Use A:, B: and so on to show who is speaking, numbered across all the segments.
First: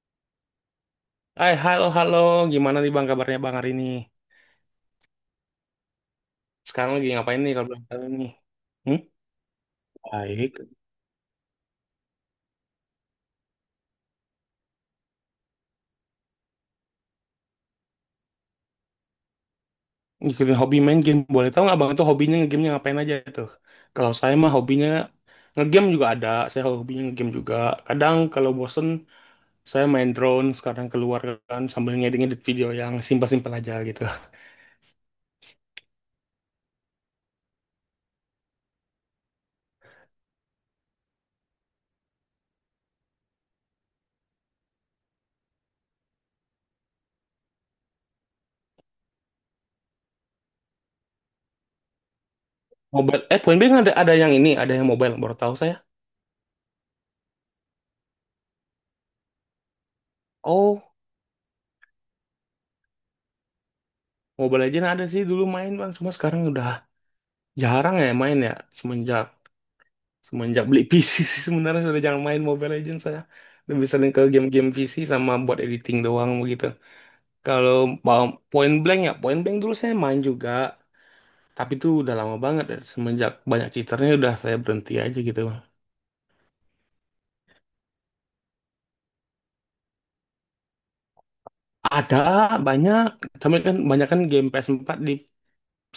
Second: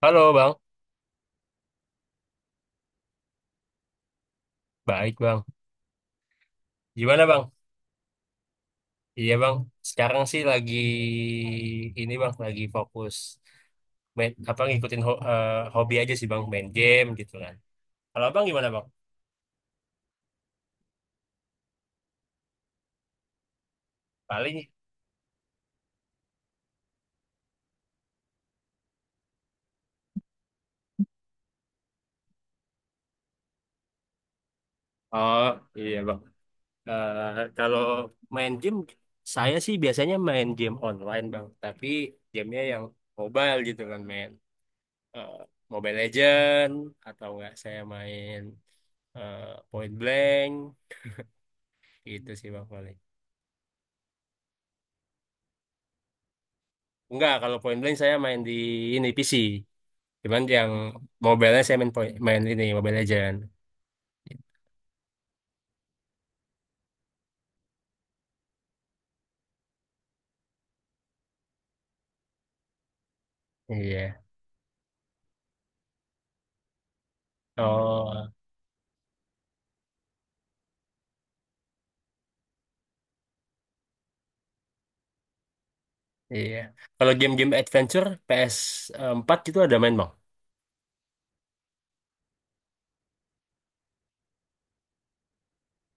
A: Halo Bang,
B: Hai, halo, halo. Gimana nih Bang, kabarnya Bang hari ini?
A: baik Bang.
B: Sekarang lagi
A: Gimana
B: ngapain
A: Bang?
B: nih, kalau belum tahu nih? Hmm?
A: Iya Bang, sekarang sih
B: Baik.
A: lagi ini Bang, lagi fokus main, apa ngikutin hobi aja sih Bang, main game gitu kan. Kalau Bang gimana Bang?
B: Ngikutin hobi main game. Boleh tahu nggak Bang itu hobinya ngegame ngapain aja tuh? Kalau saya mah
A: Paling
B: hobinya ngegame juga ada. Saya hobinya ngegame juga. Kadang kalau bosen, saya main drone. Sekarang keluar kan sambil ngedit-ngedit video yang simpel-simpel aja gitu.
A: oh iya Bang. Eh, kalau main game saya sih biasanya main game online Bang, tapi gamenya yang mobile gitu kan main eh, Mobile Legend atau enggak saya main eh, Point Blank gitu sih Bang paling.
B: Mobile, eh Point Blank ada yang ini, ada yang mobile. Baru tahu saya.
A: Enggak, kalau Point Blank saya main di ini PC. Cuman yang
B: Oh,
A: mobile saya main point, main ini Mobile Legend.
B: Mobile Legends ada sih dulu main Bang. Cuma sekarang udah jarang ya main ya. Semenjak Semenjak beli PC sih sebenarnya sudah jangan main Mobile Legends saya. Lebih sering
A: Iya.
B: ke game-game PC sama buat editing doang begitu. Kalau mau
A: Oh,
B: Point Blank ya, Point Blank dulu saya main juga. Tapi itu udah lama banget ya. Semenjak banyak cheaternya udah saya berhenti aja gitu.
A: iya. Kalau game-game adventure ps empat itu ada main, Bang?
B: Ada banyak, tapi kan banyak kan game PS4 di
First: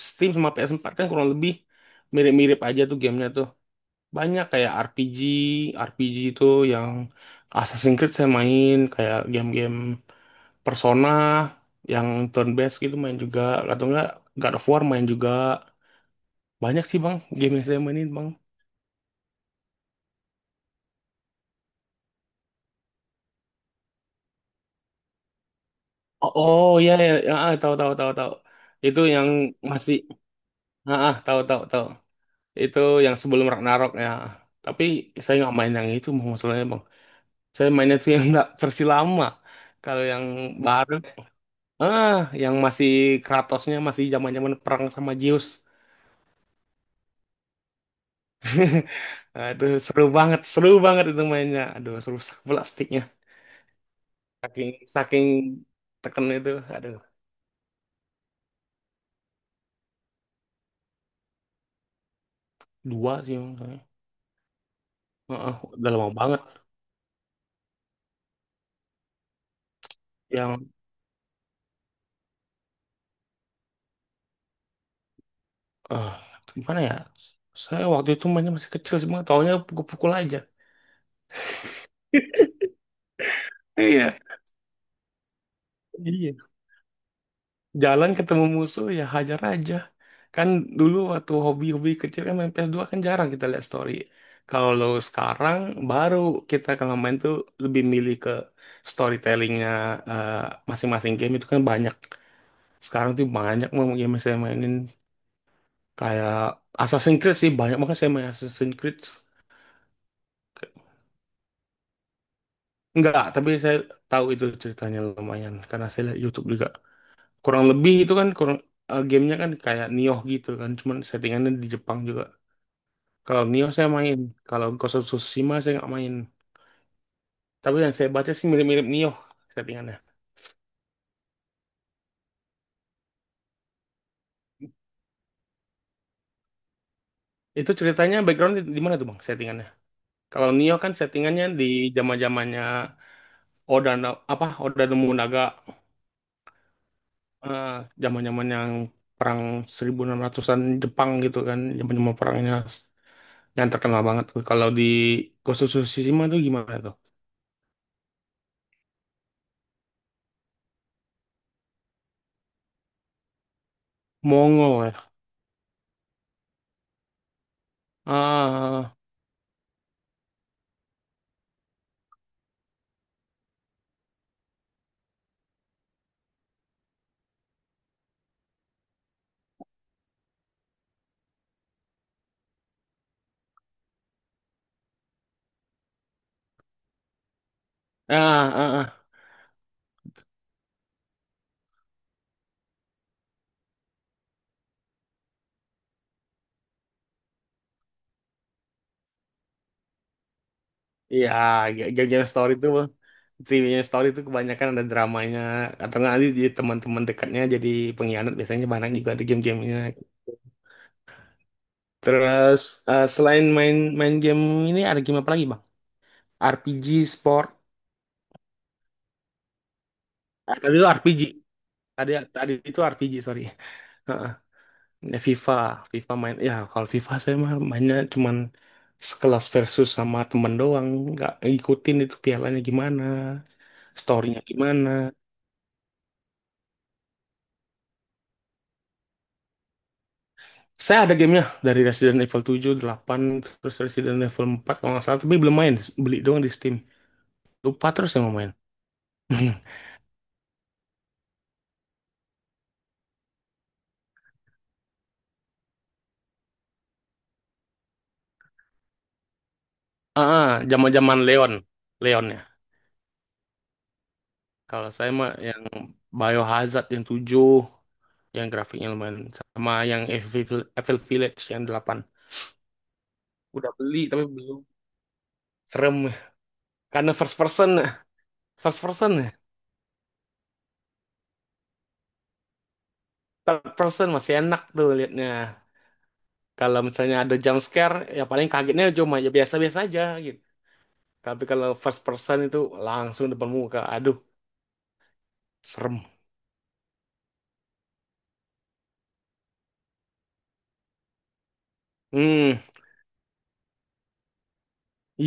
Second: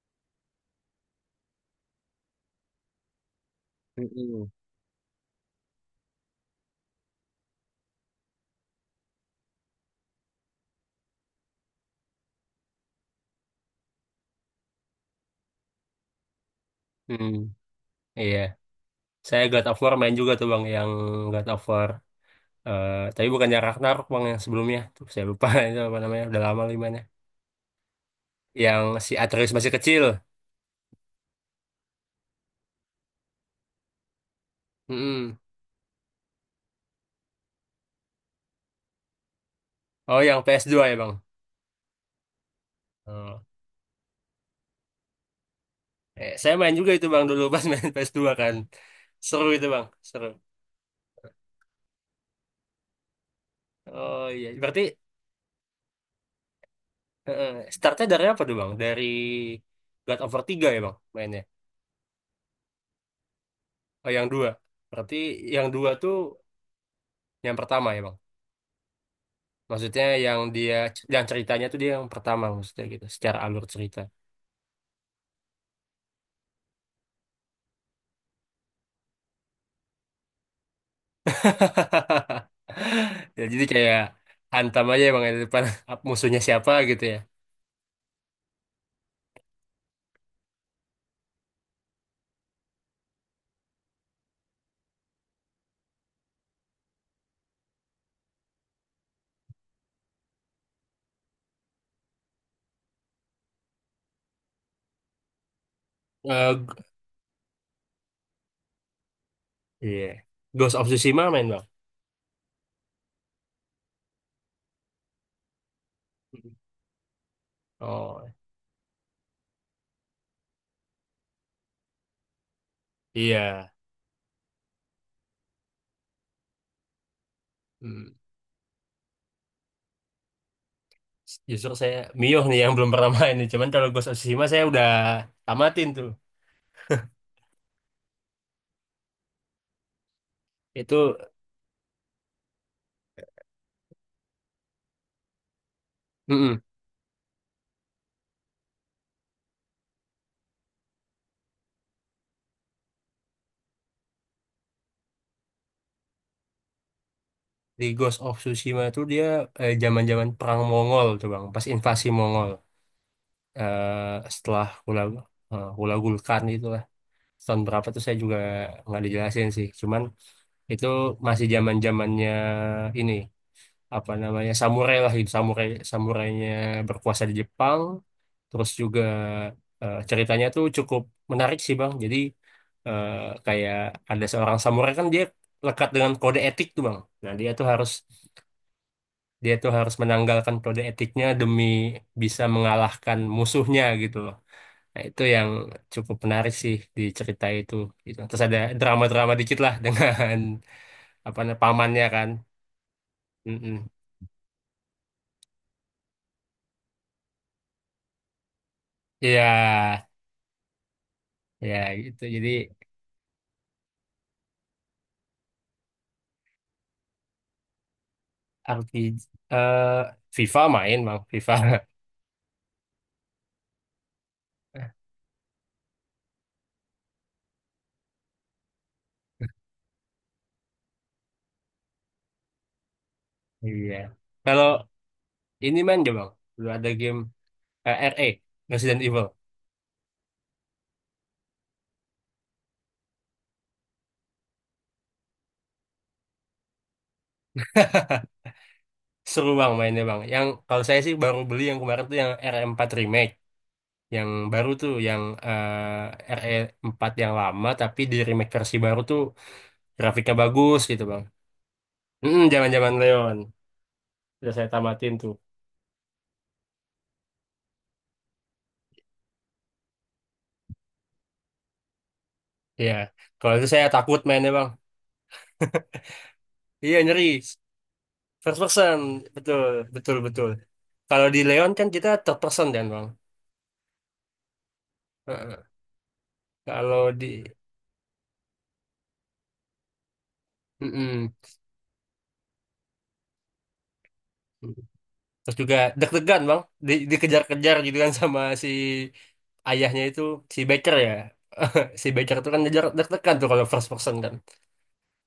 B: Steam sama PS4 kan kurang lebih mirip-mirip aja tuh gamenya tuh. Banyak
A: Mm-mm.
B: kayak RPG, itu yang Assassin's Creed saya main, kayak game-game Persona yang turn based gitu main juga, atau enggak God of War main juga, banyak sih bang
A: Hmm,
B: game yang saya mainin bang.
A: iya. Saya God of War main juga tuh, Bang, yang God of War. Eh, tapi bukannya Ragnarok, Bang, yang sebelumnya. Tuh, saya lupa itu apa namanya,
B: oh,
A: udah lama
B: oh
A: lagi
B: iya
A: mainnya.
B: ya, ya ah, tahu tahu tahu tahu,
A: Yang
B: itu
A: si
B: yang
A: Atreus masih
B: masih,
A: kecil.
B: tahu tahu tahu, itu yang sebelum Ragnarok ya, tapi saya
A: Mm-mm.
B: nggak main yang itu Bang, masalahnya bang, saya mainnya tuh yang nggak versi lama. Kalau
A: Oh,
B: yang
A: yang ps dua
B: baru,
A: ya, Bang?
B: ah yang masih
A: Oh.
B: Kratosnya masih zaman zaman perang sama Zeus.
A: Eh, saya main juga itu bang dulu pas main ps dua kan. Seru
B: Nah, itu
A: itu bang, seru.
B: seru banget itu mainnya. Aduh, seru sakit plastiknya.
A: Oh iya,
B: Saking
A: berarti
B: saking teken itu, ada
A: eh, eh, startnya dari apa tuh bang? Dari God of War 3 ya bang mainnya?
B: dua sih emang saya.
A: Oh yang dua. Berarti
B: Heeh,
A: yang dua
B: udah lama
A: tuh
B: banget
A: yang pertama ya bang? Maksudnya yang
B: yang,
A: dia, yang ceritanya tuh dia yang pertama maksudnya gitu, secara alur cerita.
B: eh gimana ya? Saya waktu itu mainnya masih kecil, cuma taunya pukul-pukul aja.
A: Ya, jadi kayak
B: Iya.
A: hantam aja ya bang di depan
B: Iya.
A: musuhnya siapa gitu ya.
B: Jalan ketemu musuh ya hajar aja. Kan dulu waktu hobi-hobi kecil kan main PS2 kan jarang kita lihat story. Kalau sekarang baru kita kalau main tuh lebih milih ke storytellingnya, eh, masing-masing game itu kan banyak. Sekarang tuh banyak mau game yang saya mainin. Kayak
A: Eh, g-
B: Assassin's Creed sih banyak banget saya main Assassin's Creed.
A: Iya. Ghost of Tsushima main bang?
B: Enggak, tapi saya tahu itu ceritanya lumayan karena saya lihat YouTube juga. Kurang lebih itu
A: Oh
B: kan kurang, gamenya kan kayak Nioh gitu kan, cuman settingannya di Jepang juga. Kalau Nioh
A: iya.
B: saya main, kalau Ghost of Tsushima saya nggak main. Tapi yang saya
A: Hmm.
B: baca sih mirip-mirip Nioh settingannya.
A: Justru saya Mio nih yang belum pernah main nih. Cuman kalau Ghost of Tsushima saya udah tamatin tuh.
B: Itu ceritanya background di, mana tuh bang settingannya? Kalau Nioh kan
A: Itu
B: settingannya di zaman-zamannya Oda apa Oda Nobunaga,
A: mm-mm.
B: eh, zaman-zaman yang perang 1600-an Jepang gitu kan, zaman-zaman perangnya yang terkenal banget tuh. Kalau di Ghost of Tsushima tuh gimana tuh?
A: Di Ghost of Tsushima tuh dia zaman-zaman perang Mongol tuh bang, pas invasi Mongol. Eh, setelah
B: Mongol
A: Hula
B: ya.
A: Hula Gulkan itulah tahun berapa tuh saya juga
B: Ah,
A: nggak dijelasin sih. Cuman itu masih zaman-zamannya ini. Apa namanya samurai lah gitu samurai samurainya berkuasa di Jepang terus juga ceritanya tuh cukup menarik sih bang jadi eh, kayak ada seorang samurai kan dia lekat dengan kode etik tuh bang nah dia tuh harus
B: ah, ah, ah.
A: dia tuh harus menanggalkan kode etiknya demi bisa mengalahkan musuhnya gitu loh nah itu yang cukup menarik sih di cerita itu gitu terus ada drama-drama dikit lah dengan
B: Iya,
A: apa namanya pamannya
B: game-game
A: kan.
B: story tuh, game
A: Mm-mm.
B: story tuh kebanyakan ada dramanya, atau nggak nanti di teman-teman dekatnya jadi pengkhianat, biasanya banyak juga ada
A: Iya
B: game-gamenya.
A: ya gitu jadi
B: Terus, selain main main game ini, ada game apa lagi, Bang? RPG, sport.
A: RPG eh
B: Ah,
A: FIFA
B: tadi itu
A: main
B: RPG.
A: bang FIFA.
B: Tadi tadi itu RPG, sorry. Heeh. Ya, FIFA main. Ya kalau FIFA saya mah mainnya cuman sekelas versus sama temen doang. Nggak ngikutin itu pialanya gimana,
A: Iya.
B: storynya
A: Kalau
B: gimana.
A: ini main gak bang dulu ada game RE Resident Evil
B: Saya ada gamenya dari Resident Evil 7, 8, terus Resident Evil 4, kalau nggak salah, tapi belum main. Beli doang di Steam. Lupa terus yang mau main.
A: seru bang mainnya bang yang kalau saya sih baru beli yang kemarin tuh yang RE4 remake yang baru tuh yang RE4 yang lama tapi di remake versi baru tuh
B: Ah,
A: grafiknya
B: ah,
A: bagus gitu
B: zaman-zaman
A: bang.
B: Leon, Leon ya.
A: Mm, zaman-zaman Leon udah saya
B: Kalau saya
A: tamatin
B: mah
A: tuh.
B: ya Biohazard 7, yang grafiknya lumayan, sama yang Evil Village 8,
A: Iya, kalau itu
B: udah
A: saya
B: beli
A: takut
B: tapi
A: mainnya
B: belum
A: bang.
B: serem,
A: Iya
B: karena first
A: nyeri,
B: person
A: first
B: first
A: person,
B: person
A: betul, betul, betul. Kalau di Leon kan kita third person kan bang.
B: Third person masih enak tuh liatnya,
A: Heeh.
B: kalau
A: Kalau
B: misalnya
A: di
B: ada jump scare ya paling kagetnya cuma ya biasa-biasa aja gitu,
A: mm-mm.
B: tapi kalau first person itu langsung depan muka, aduh,
A: Terus juga
B: serem.
A: deg-degan bang, di, dikejar-kejar gitu kan sama si ayahnya itu si Baker ya. Si Baker itu kan
B: Hmm,
A: ngejar deg-degan tuh kalau first person kan.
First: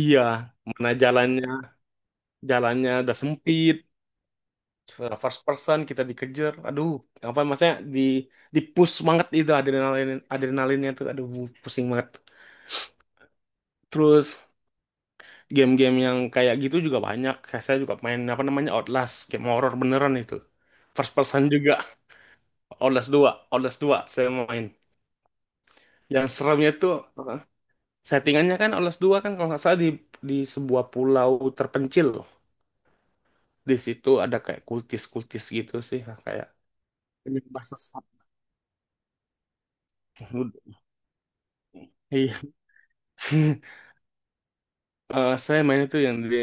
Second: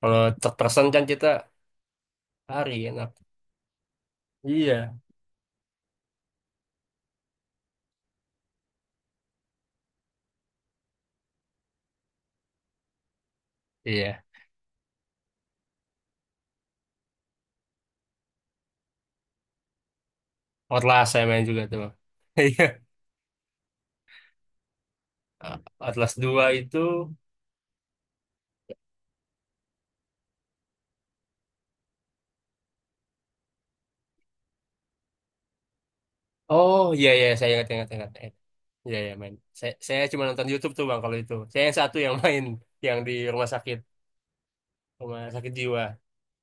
A: Kalau third person
B: Mana
A: kan kita
B: jalannya
A: lari
B: jalannya
A: enak.
B: udah sempit,
A: Iya,
B: first person kita dikejar, aduh, apa maksudnya di push banget itu, adrenalinnya tuh aduh pusing banget.
A: iya.
B: Terus game-game yang kayak gitu juga banyak, kayak saya juga main apa namanya Outlast, game horror beneran itu,
A: Outlast
B: first
A: saya main
B: person
A: juga
B: juga.
A: tuh bang. Iya.
B: Outlast 2, Outlast 2 saya main,
A: Atlas
B: yang
A: 2
B: seremnya
A: itu
B: tuh, settingannya kan Outlast 2 kan kalau nggak salah di sebuah pulau terpencil, di situ ada kayak kultis-kultis gitu sih, kayak
A: oh iya iya saya
B: penyembah
A: ingat ingat
B: sesat.
A: ingat. ingat. Iya iya main. Saya cuma nonton YouTube tuh bang kalau itu. Saya yang satu yang
B: Iya.
A: main yang di rumah sakit. Rumah sakit
B: Saya main
A: jiwa.
B: itu yang dia,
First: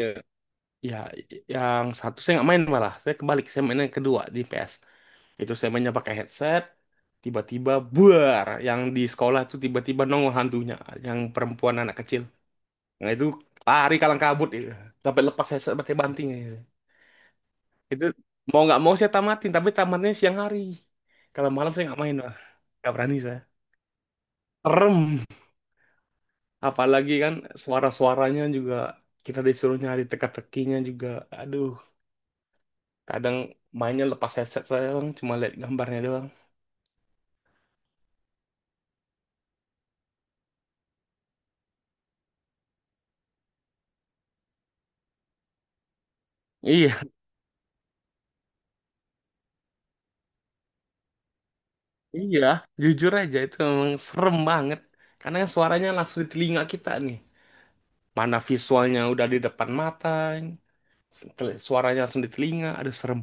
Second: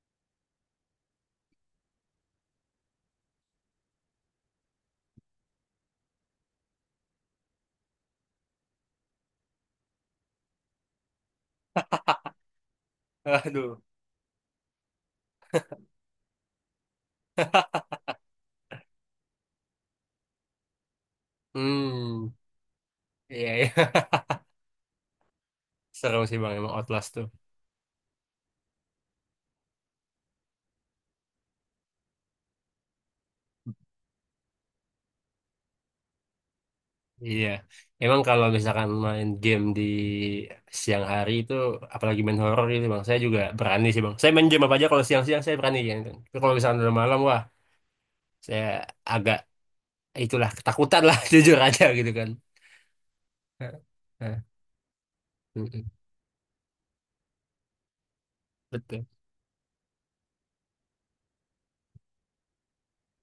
B: ya, yang satu saya nggak main, malah saya kebalik, saya main yang kedua di PS. Itu saya mainnya pakai headset, tiba-tiba buar yang di sekolah tuh, tiba-tiba nongol hantunya, yang perempuan anak kecil, nah itu
A: Aduh.
B: lari kalang kabut itu, sampai lepas headset pakai banting gitu. Itu mau nggak mau saya tamatin, tapi tamatnya siang hari, kalau malam saya nggak main
A: Hmm,
B: lah, nggak berani saya,
A: iya, iya.
B: serem.
A: Seru sih bang, emang Outlast
B: Apalagi
A: tuh.
B: kan suara-suaranya juga, kita disuruh nyari teka-tekinya juga, aduh. Kadang mainnya lepas headset saya bang, cuma lihat gambarnya doang.
A: Iya. Emang kalau misalkan main game di siang hari itu, apalagi main horor gitu bang, saya juga berani sih bang. Saya main game apa aja kalau siang-siang saya berani gitu. Tapi kalau misalkan udah
B: Iya.
A: malam, wah, saya agak itulah ketakutan lah jujur aja gitu kan.
B: Iya, jujur aja itu
A: Heeh.
B: memang serem
A: Heeh.
B: banget. Karena yang
A: Mm-mm.
B: suaranya langsung di telinga kita nih. Mana visualnya
A: Betul.
B: udah di depan mata, suaranya langsung di telinga, aduh serem.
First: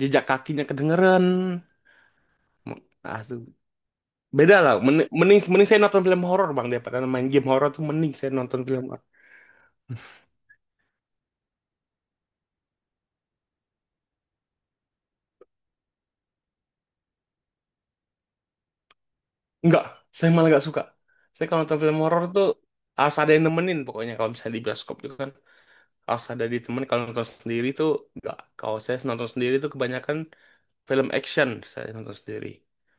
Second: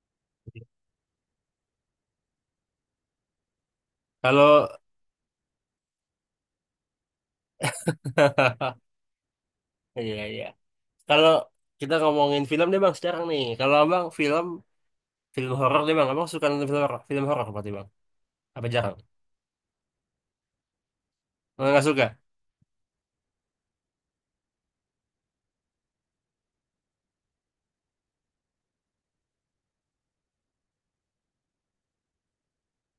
B: Jejak kakinya kedengeran. M- Aduh,
A: Kalau
B: beda lah. Mending saya nonton film horor bang, daripada main game horor tuh mending saya nonton film horor.
A: iya iya. Kalau kita ngomongin film deh bang sekarang nih. Kalau abang film film horor deh bang, abang suka nonton film horor? Film horor berarti bang? Apa jarang?
B: Enggak, saya malah gak suka. Saya kalau
A: Oh,
B: nonton
A: nggak
B: film
A: suka?
B: horor tuh harus ada yang nemenin pokoknya, kalau misalnya di bioskop itu kan, harus ada di temen. Kalau nonton sendiri tuh nggak, kalau saya nonton sendiri tuh kebanyakan film action saya nonton sendiri,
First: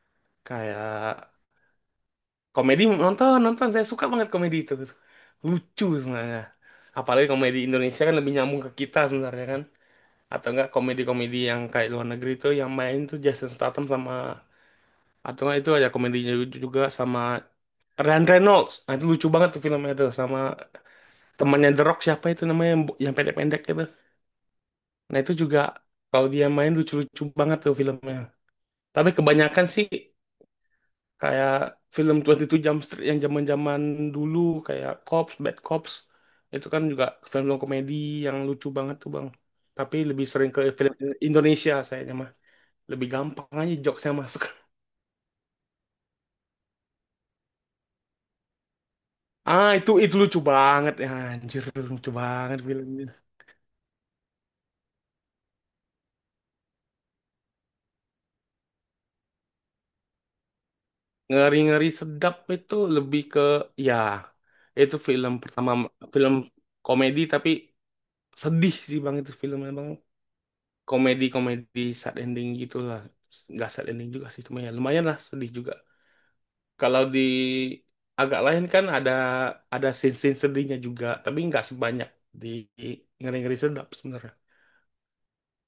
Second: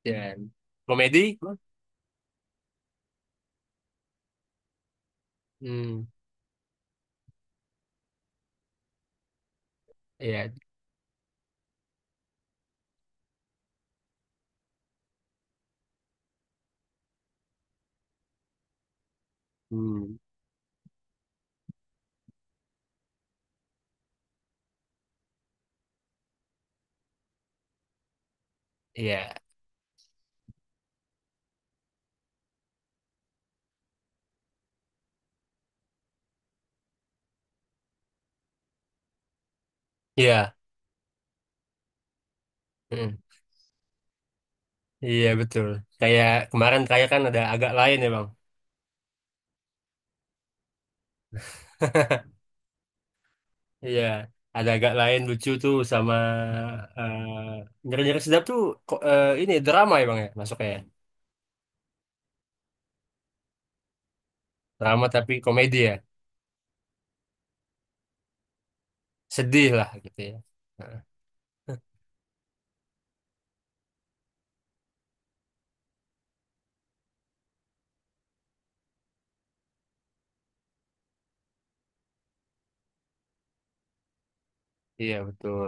A: Ya.
B: kayak
A: Komedi? Bang?
B: komedi. Nonton nonton, saya suka banget komedi itu, lucu
A: Hmm,
B: sebenarnya, apalagi komedi Indonesia kan lebih nyambung ke kita sebenarnya kan, atau
A: iya.
B: enggak komedi-komedi yang kayak luar negeri tuh yang main tuh Jason Statham sama, atau enggak itu ada komedinya juga sama Ryan Reynolds, nah itu lucu banget tuh filmnya tuh,
A: Hmm,
B: sama temannya The Rock siapa itu namanya, yang pendek-pendek itu. Nah itu juga, kalau dia main lucu-lucu banget tuh filmnya. Tapi
A: iya.
B: kebanyakan sih kayak film 22 Jump Street yang zaman-zaman dulu, kayak Cops, Bad Cops, itu kan juga film komedi yang lucu banget tuh Bang. Tapi lebih sering
A: Iya.
B: ke film Indonesia sayangnya mah. Lebih
A: Hmm.
B: gampang aja jokesnya masuk.
A: Iya betul. Kayak kemarin kayak kan ada agak lain ya bang.
B: Ah, itu lucu banget ya anjir, lucu banget filmnya.
A: Iya. Ada agak lain lucu tuh sama eh nyeri-nyeri sedap tuh ini drama ya bang ya masuknya. Ya?
B: Ngeri-ngeri sedap itu lebih ke, ya, itu
A: Drama
B: film
A: tapi
B: pertama,
A: komedi ya.
B: film komedi tapi sedih sih bang itu
A: Sedih
B: filmnya bang,
A: lah gitu ya. Nah,
B: komedi komedi sad ending gitulah. Nggak sad ending juga sih, cuma ya lumayan lah sedih juga. Kalau di agak lain kan ada scene scene sedihnya juga, tapi nggak sebanyak di ngeri ngeri sedap sebenarnya.
A: iya betul.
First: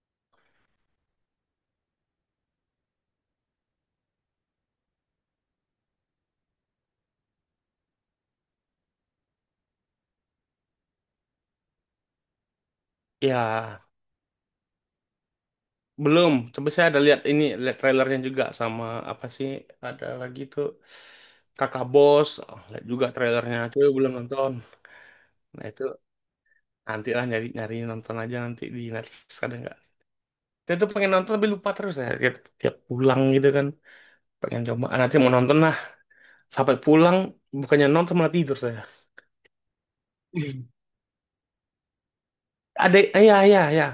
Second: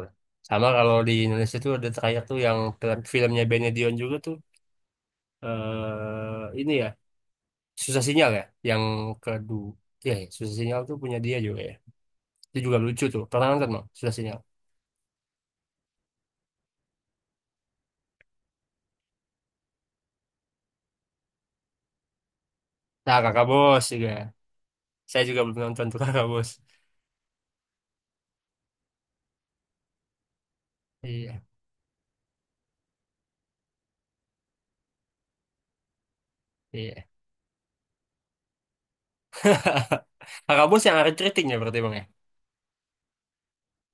A: Sama kalau di Indonesia tuh ada terakhir tuh yang filmnya Benedion juga tuh. Eh ini ya susah sinyal ya yang kedua ya, ya, susah sinyal tuh punya dia juga ya itu juga lucu tuh pernah nonton
B: Ya,
A: bang susah sinyal
B: belum, tapi saya ada lihat ini, lihat trailernya juga, sama apa sih, ada lagi tuh, kakak bos. Oh, lihat juga
A: nah kakak
B: trailernya
A: bos
B: tuh,
A: juga
B: belum nonton.
A: saya juga belum
B: Nah itu,
A: nonton tuh kakak bos
B: nanti lah, nyari nyari nonton aja nanti di Netflix ada nggak. Dia tuh pengen nonton
A: iya
B: tapi lupa terus ya. Tiap pulang gitu kan. Pengen coba. Ah, nanti mau nonton lah. Sampai
A: iya.
B: pulang bukannya nonton malah tidur saya.
A: Kakak bos yang ada Riting ya berarti bang ya
B: Ada, ya ya ya.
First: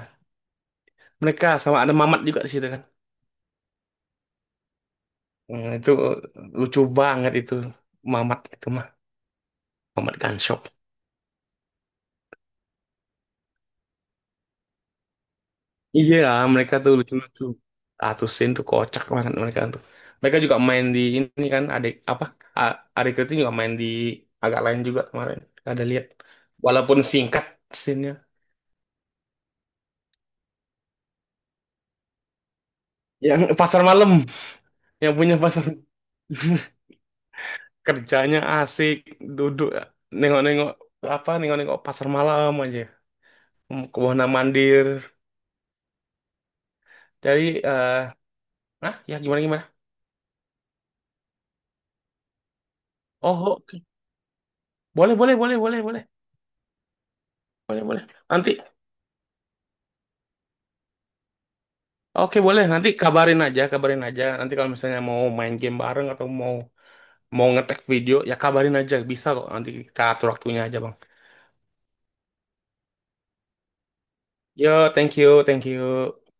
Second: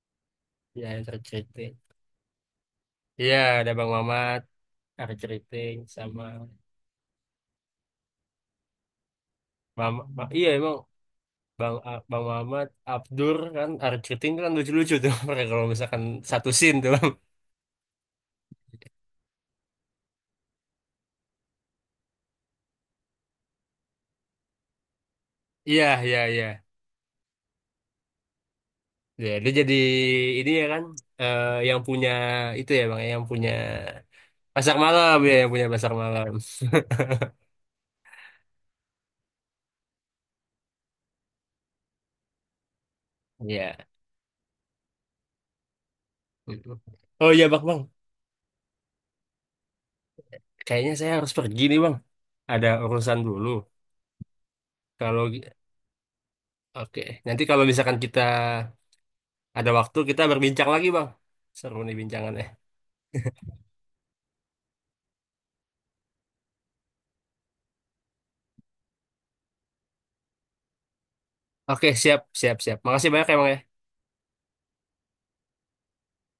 A: iya yang ada
B: Mereka
A: Riting
B: sama ada Mamat juga di situ kan.
A: iya ada bang Mamat Arif
B: Hmm,
A: Riting
B: itu
A: sama
B: lucu banget itu Mamat itu mah. Mamat
A: Iya
B: Gunshop.
A: emang Bang Mamat Abdur kan Arif Riting kan lucu-lucu tuh mereka kalau misalkan
B: Iya,
A: satu
B: mereka
A: scene tuh
B: tuh
A: Bang.
B: lucu-lucu. Atusin tuh kocak banget mereka tuh. Mereka juga main di ini kan, adik apa? Adik itu juga main di agak lain juga kemarin. Ada
A: Iya
B: lihat.
A: iya iya.
B: Walaupun singkat scene-nya.
A: Ya, dia jadi ini ya kan yang punya itu ya bang, ya, yang
B: Yang
A: punya
B: pasar malam.
A: pasar
B: Yang
A: malam ya,
B: punya
A: yang punya
B: pasangan.
A: pasar malam.
B: Kerjanya asik duduk nengok-nengok nengok-nengok pasar malam aja.
A: Iya.
B: Hmm, ke Wana Mandir
A: Mm. Oh
B: jadi,
A: iya bang, bang.
B: eh ya gimana gimana.
A: Kayaknya saya harus pergi nih bang. Ada urusan
B: oh
A: dulu.
B: oh, oke. Boleh,
A: Kalau
B: boleh, boleh, boleh, boleh,
A: oke, nanti kalau
B: boleh,
A: misalkan
B: boleh
A: kita
B: nanti.
A: ada waktu kita berbincang lagi bang. Seru nih
B: Oke,
A: bincangannya.
B: boleh, nanti kabarin aja, kabarin aja nanti kalau misalnya mau main game bareng atau mau mau ngetek video, ya kabarin aja, bisa kok, nanti kita atur waktunya aja bang.
A: Oke, siap, siap, siap. Makasih banyak ya bang ya.
B: Yo, thank you, thank you.